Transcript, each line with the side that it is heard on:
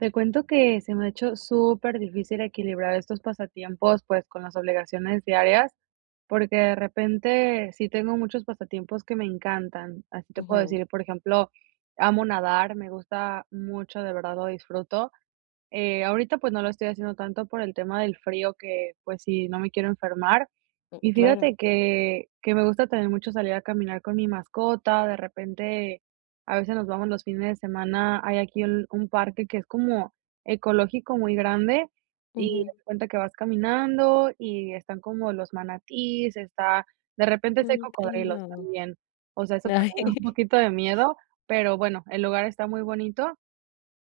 right: Te cuento que se me ha hecho superdifícil equilibrar estos pasatiempos, pues, con las obligaciones diarias, porque de repente sí tengo muchos pasatiempos que me encantan. Así te puedo
left: Ujú.
right: decir, por ejemplo, amo nadar. Me gusta mucho, de verdad lo disfruto. Eh, ahorita, pues, no lo estoy haciendo tanto por el tema del frío que, pues, sí, no me quiero enfermar.
left: Mm,
right: Y fíjate
left: claro.
right: que que me gusta también mucho salir a caminar con mi mascota. De repente, a veces nos vamos los fines de semana hay aquí un un parque que es como ecológico, muy grande, y haz
left: Ujú.
right: de cuenta que vas caminando y están como los manatíes, está de repente sí hay
left: Ay, qué
right: cocodrilos
left: lindo.
right: también. O sea, eso te
left: Ay.
right: da un poquito de miedo, pero bueno, el lugar está muy bonito.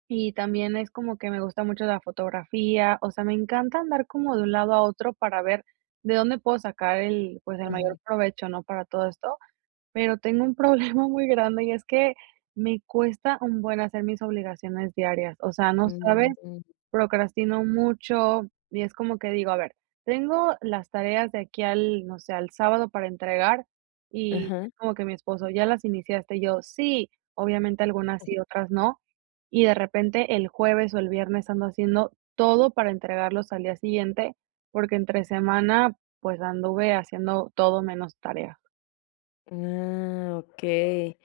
right: Y también es como que me gusta mucho la fotografía. O sea, me encanta andar como de un lado a otro para ver de dónde puedo sacar el pues, el mayor
left: Ujú.
right: provecho, ¿no? Para todo esto. Pero tengo un problema muy grande, y es que me cuesta un buen hacer mis obligaciones diarias. O sea, no sabes.
left: [unintelligible]
right: Procrastino mucho, y es como que digo: "A ver, tengo las tareas de aquí al, no sé, al sábado para entregar", y
left: Ajá.
right: como que mi esposo: "¿Ya las iniciaste? Y yo: "Sí". Obviamente, algunas sí, otras no. Y de repente el jueves o el viernes ando haciendo todo para entregarlos al día siguiente, porque entre semana, pues, anduve haciendo todo menos tarea.
left: Ah, okey.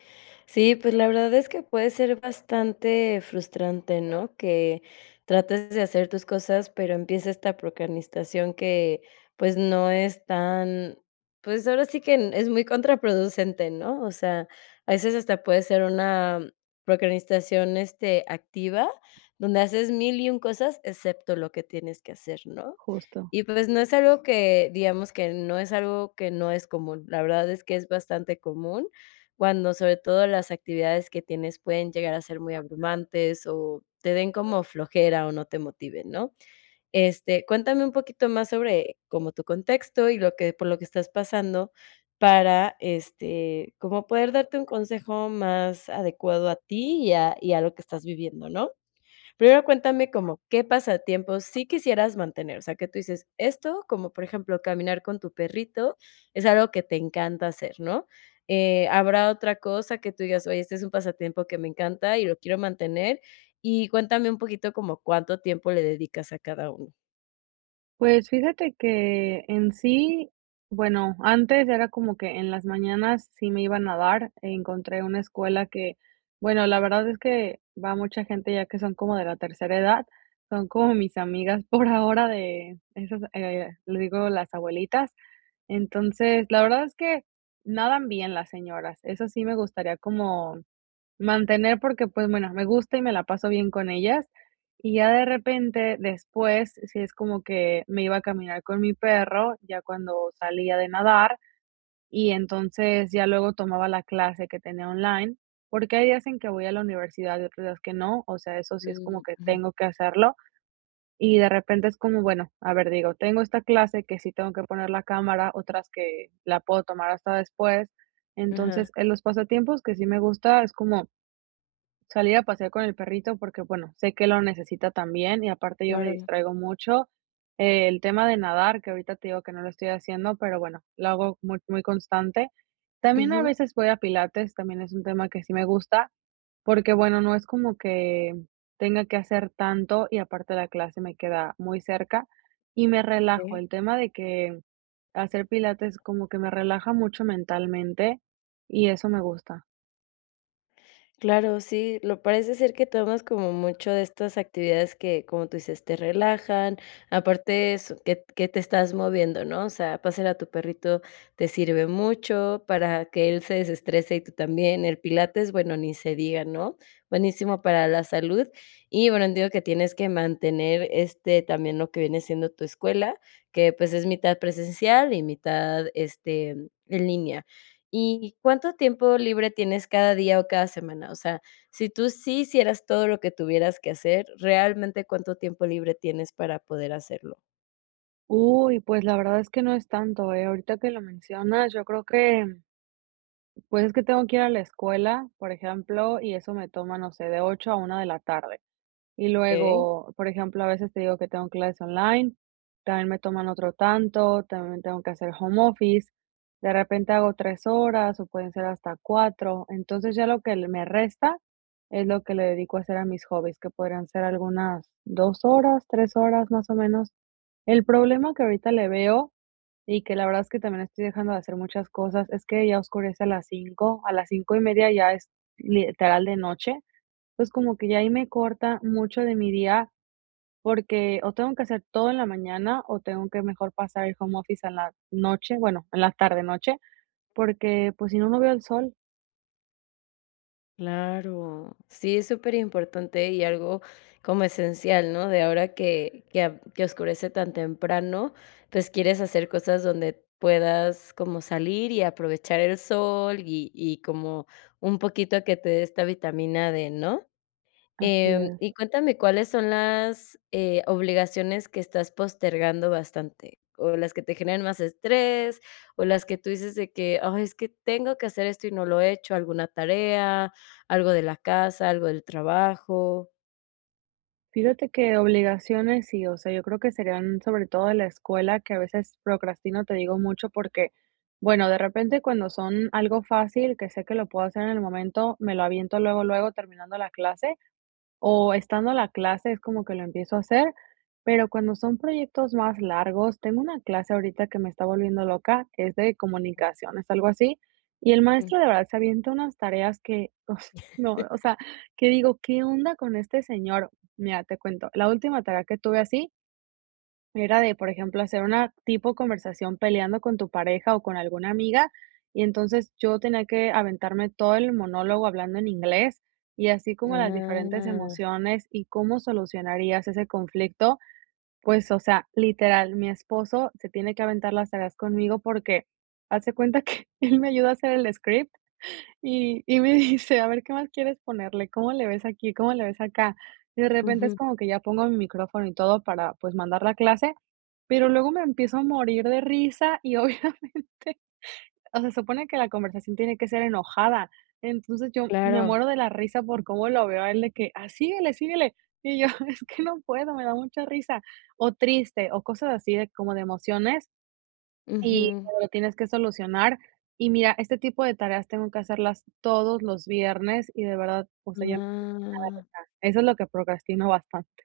left: Sí, pues, la verdad es que puede ser bastante frustrante, ¿no? Que trates de hacer tus cosas, pero empieza esta procrastinación que, pues no es tan, pues, ahora sí que es muy contraproducente, ¿no? O sea, a veces hasta puede ser una procrastinación,, este, activa, donde haces 1000, y 1 cosas, excepto lo que tienes que hacer, ¿no?
right: Justo.
left: Y pues, no es algo que, digamos, que no es algo que no es común, la verdad es que es bastante común, cuando sobre todo las actividades que tienes pueden llegar a ser muy abrumantes, o te den como flojera, o no te motiven, ¿no? Este, cuéntame un poquito más sobre como tu contexto, y lo que por lo que estás pasando para, este, como poder darte un consejo más adecuado a ti, y a y a lo que estás viviendo, ¿no? Primero, cuéntame como qué pasatiempo sí quisieras mantener, o sea, que tú dices esto, como por ejemplo, caminar con tu perrito, es algo que te encanta hacer, ¿no? Eh, habrá otra cosa que tú digas, oye, este es un pasatiempo que me encanta, y lo quiero mantener. Y cuéntame un poquito, como, ¿cuánto tiempo le dedicas a cada uno?
right: Pues, fíjate que en sí, bueno, antes era como que en las mañanas sí me iban a dar, encontré una escuela que, bueno, la verdad es que va mucha gente, ya que son como de la tercera edad, son como mis amigas, por ahora, de esas, eh, le digo, las abuelitas. Entonces, la verdad es que nadan bien las señoras. Eso sí me gustaría como mantener porque, pues, bueno, me gusta y me la paso bien con ellas, y ya de repente, después, sí es como que me iba a caminar con mi perro, ya cuando salía de nadar, y entonces ya luego tomaba la clase que tenía online, porque, hay días en que voy a la universidad, y otros días que no, o sea, eso sí es como
left: Mm.
right: que
left: Ujú.
right: tengo que hacerlo. Y de repente es como, bueno, a ver, digo, tengo esta clase que sí tengo que poner la cámara, otras que la puedo tomar hasta después.
left: Ajá.
right: Entonces, en los pasatiempos que sí me gusta es como salir a pasear con el perrito, porque, bueno, sé que lo necesita también y aparte yo me
left: Claro.
right: distraigo mucho. El tema de nadar, que ahorita te digo que no lo estoy haciendo, pero, bueno, lo hago muy muy constante. También a
left: Ujú.
right: veces voy a pilates, también es un tema que sí me gusta, porque bueno, no es como que tenga que hacer tanto, y aparte la clase me queda muy cerca, y me relajo.
left: Okey.
right: El tema de que, hacer pilates como que me relaja mucho mentalmente, y eso me gusta.
left: Claro, sí, lo parece ser que tomas como mucho de estas actividades que, como tú dices, te relajan, aparte es que t que te estás moviendo ¿no? O sea, pasear a tu perrito, te sirve mucho, para que él se desestrese y tú también, el pilates, bueno, ni se diga, ¿no? Buenísimo para la salud. Y bueno, entiendo que tienes que mantener, este, también lo que viene siendo tu escuela, que pues, es mitad presencial y mitad, este, en línea. Y, ¿cuánto tiempo libre tienes cada día o cada semana? O sea, si tú sí hicieras todo lo que tuvieras que hacer, ¿realmente cuánto tiempo libre tienes para poder hacerlo?
right: Uy, pues, la verdad es que no es tanto, eh, ahorita que lo mencionas, yo creo que Pues, es que tengo que ir a la escuela, por ejemplo, y eso me toma, no sé, de 8 a 1 de la tarde. Y
left: Okey.
right: luego, por ejemplo, a veces te digo que tengo clases online, también me toman otro tanto, también me tengo que hacer home office. De repente hago 3 horas, o pueden ser hasta 4. Entonces, ya lo que le me resta es lo que le dedico a hacer a mis hobbies, que podrían ser algunas 2 horas, 3 horas, más o menos. El problema que ahorita le veo, y que la verdad es que también estoy dejando de hacer muchas cosas, es que ya oscurece a las 5 a las 5 1/2 ya es literal de noche. Entonces, como que ya ahí me corta mucho de mi día, porque o, tengo que hacer todo en la mañana o tengo que mejor pasar el home office en la noche, bueno, en la tarde-noche, porque, pues, si no, no veo el sol.
left: Claro, sí es superimportante y algo como esencial, ¿no? De ahora que que a que oscurece tan temprano, pues, quieres hacer cosas donde puedas, como salir, y aprovechar el sol, y y como un poquito a que te dé esta vitamina D, ¿no?
right: Así
left: Em,
right: es.
left: y cuéntame, ¿cuáles son, eh, las obligaciones que estás postergando bastante? ¿O las que te generan más estrés, o las que tú dices de que: "Ah, es que tengo que hacer esto, y no lo he hecho", alguna tarea, algo de la casa, algo del trabajo?
right: Fíjate que obligaciones sí, o sea, yo creo que serían sobre todo de la escuela, que a veces procrastino, te digo mucho porque, bueno, de repente cuando son algo fácil, que sé que lo puedo hacer en el momento, me lo aviento luego luego terminando la clase, o estando la clase es como que lo empiezo a hacer, pero cuando son proyectos más largos tengo una clase ahorita que me está volviendo loca, que es de comunicaciones, algo así, y el
left: Mm.
right: maestro de verdad se avienta unas tareas que uf, no, o sea, que digo, ¿qué onda con este señor? Mira, te cuento, la última tarea que tuve así era de, por ejemplo, hacer una tipo conversación peleando con tu pareja o con alguna amiga. Y entonces yo tenía que aventarme todo el monólogo hablando en inglés, y así como las diferentes
left: Ah.
right: emociones y cómo solucionarías ese conflicto. Pues, o sea, literal, mi esposo se tiene que aventar las tareas conmigo porque, haz de cuenta que él me ayudó a hacer el script, y y me dice: "A ver qué más quieres ponerle, cómo le ves aquí, cómo le ves acá". Y de repente es
left: Ujú.
right: como que ya pongo mi micrófono y todo para, pues, mandar la clase, pero luego me empiezo a morir de risa y, obviamente, o se supone que la conversación tiene que ser enojada. Entonces yo me
left: Claro.
right: muero de la risa por cómo lo veo a él de que: "A síguele, síguele", y yo: "Es que no puedo me da mucha risa", o triste o cosas así de como de emociones y
left: Ujú.
right: lo tienes que solucionar. Y mira, este tipo de tareas tengo que hacerlas todos los viernes, y de verdad, o sea, ya
left: Ah.
right: [unintelligible] eso es lo que procrastino bastante.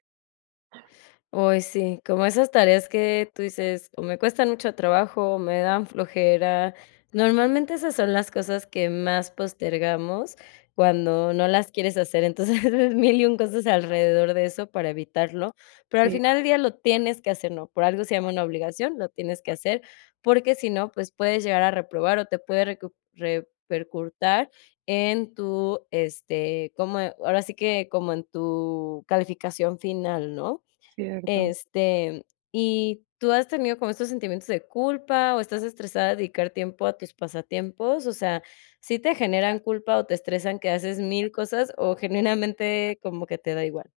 left: Ay, sí, como esas tareas que tú dices: "O me cuestan mucho trabajo, o me dan flojera". Normalmente esas son las cosas que más postergamos cuando no las quieres hacer, entonces haces 1000 y 1 cosas alrededor de eso para evitarlo. Pero al
right: Sí.
left: final del día lo tienes que hacer, ¿no?, por algo se llama una obligación. Lo tienes que hacer, porque si no, pues puedes llegar a reprobar o te puede recu repercutir en tu, este como ahora sí que como en tu calificación final, ¿no?
right: Cierto.
left: Este, ¿y tú has tenido como estos sentimientos de culpa o estás estresada de dedicar tiempo a tus pasatiempos? O sea, ¿sí te generan culpa o te estresan que haces 1000 cosas o generalmente como que te da igual?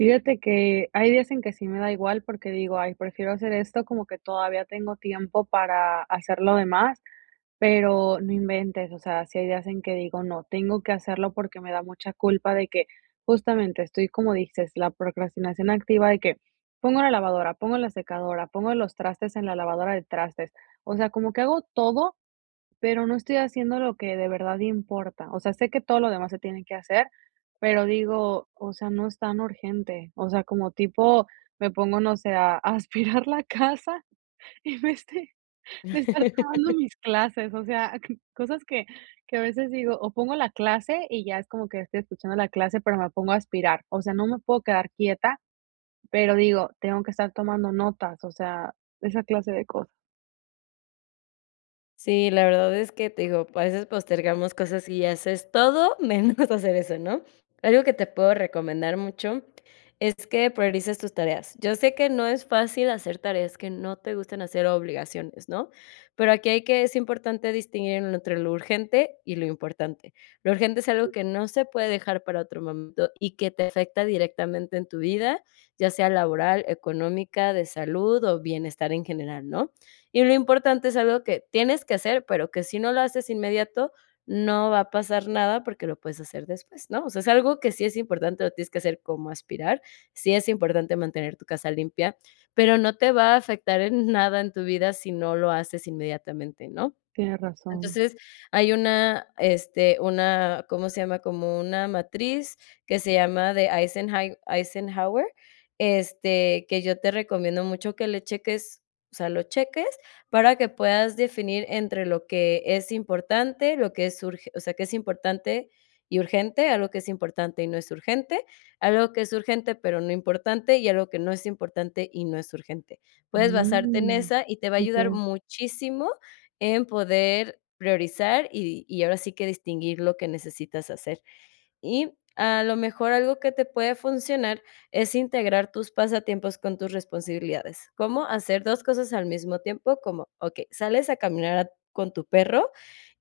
right: Fíjate que, hay días en que sí me da igual, porque digo, ay, prefiero hacer esto, como que todavía tengo tiempo para hacer lo demás, pero, no inventes, o sea, si hay días en que digo no, tengo que hacerlo, porque, me da mucha culpa de que justamente estoy, como dices, la procrastinación activa, y que pongo la lavadora, pongo la secadora, pongo los trastes en la lavadora de trastes. O sea, como que hago todo, pero, no estoy haciendo lo que de verdad importa, o sea, sé que todo lo demás se tiene que hacer, pero digo, o sea, no es tan urgente, o sea, como tipo me pongo, no sé, a a aspirar la casa, en vez de de estar tomando mis clases, o sea, c cosas que que a veces digo, o pongo la clase, y ya es como que estoy escuchando la clase, pero, me pongo a aspirar. O sea, no me puedo quedar quieta, pero digo, tengo que estar tomando notas, o sea, esa clase de cosas.
left: Sí, la verdad es que, te digo, pue a veces postergamos cosas, y haces todo, menos hacer eso, ¿no? Algo que te puedo recomendar mucho, es que priorices tus tareas. Yo sé que no es fácil hacer tareas que no te gusten, hacer obligaciones, ¿no? Pero aquí hay que es importante distinguir entre lo urgente, y lo importante. Lo urgente, es algo que no se puede dejar para otro momento, y que te afecta directamente en tu vida, ya sea laboral, económica, de salud, o bienestar en general, ¿no? Y lo importante, es algo que tienes que hacer, pero, que si no lo haces inmediato, no va a pasar nada, porque lo puedes hacer después, ¿no? O sea, es algo que sí es importante, lo tienes que hacer, como aspirar, sí es importante mantener tu casa limpia, pero no te va a afectar en nada, en tu vida si no lo haces inmediatamente, ¿no?
right: Tienes razón.
left: Entonces, hay una, este, una, ¿cómo se llama? Como una matriz, que se llama de Eisenhand Eisenhower, este, que yo te recomiendo mucho que le cheques, o sea, lo cheques para que puedas definir entre lo que es importante, lo que es urge o sea, que es importante y urgente, algo que es importante y no es urgente, algo que es urgente pero no importante y algo que no es importante y no es urgente. Puedes basarte en
right: Mm.
left: esa, y te va a ayudar
right: Okey.
left: muchísimo en poder priorizar, y y ahora sí que distinguir lo que necesitas hacer, y a lo mejor algo que te puede funcionar es integrar tus pasatiempos con tus responsabilidades, ¿cómo hacer 2, cosas al mismo tiempo? Como okey, sales a caminar a con tu perro,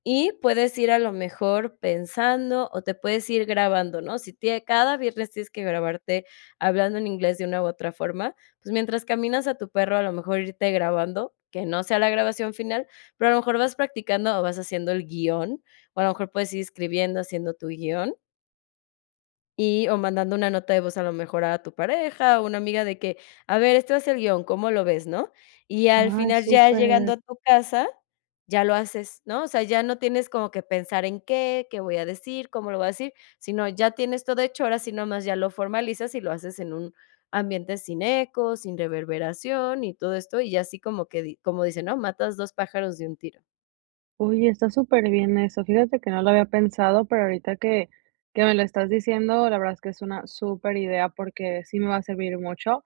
left: y puedes ir a lo mejor pensando, o te puedes ir grabando, ¿no? Si tiene cada viernes tienes que grabarte hablando en inglés, de una u otra forma, pues mientras caminas a tu perro, a lo mejor irte grabando, que no sea la grabación final, pero, a lo mejor vas practicando o vas haciendo el guion, o a lo mejor puedes ir escribiendo, haciendo tu guion y, o mandando una nota de voz a lo mejor a tu pareja, o una amiga de que, a ver, este es el guion, ¿cómo lo ves?, ¿no? Y al
right: Ajá,
left: final ya llegando
right: súper.
left: a tu casa, ya lo haces, ¿no? O sea, ya no tienes como que pensar en qué, qué voy a decir, cómo lo voy a decir, sino ya tienes todo hecho, ahora sí nomás ya lo formalizas, y lo haces en un ambiente sin eco, sin reverberación y todo esto, y así como que di como dicen, ¿no? Matas 2, pájaros de un tiro.
right: Oye, está superbién eso, fíjate que no lo había pensado, pero ahorita que que me lo estás diciendo, la verdad es que es una superidea, porque sí me va a servir mucho,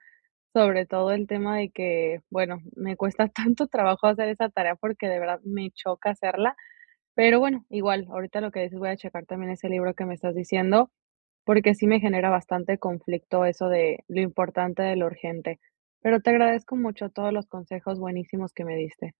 right: sobre todo el tema de que, bueno, me cuesta tanto trabajo, hacer esa tarea, porque, de verdad, me choca hacerla. Pero bueno, igual ahorita lo que dices, voy a checar también ese libro que me estás diciendo, porque sí me genera bastante conflicto eso de lo importante de lo urgente. Pero te agradezco mucho todos los consejos buenísimos que me diste.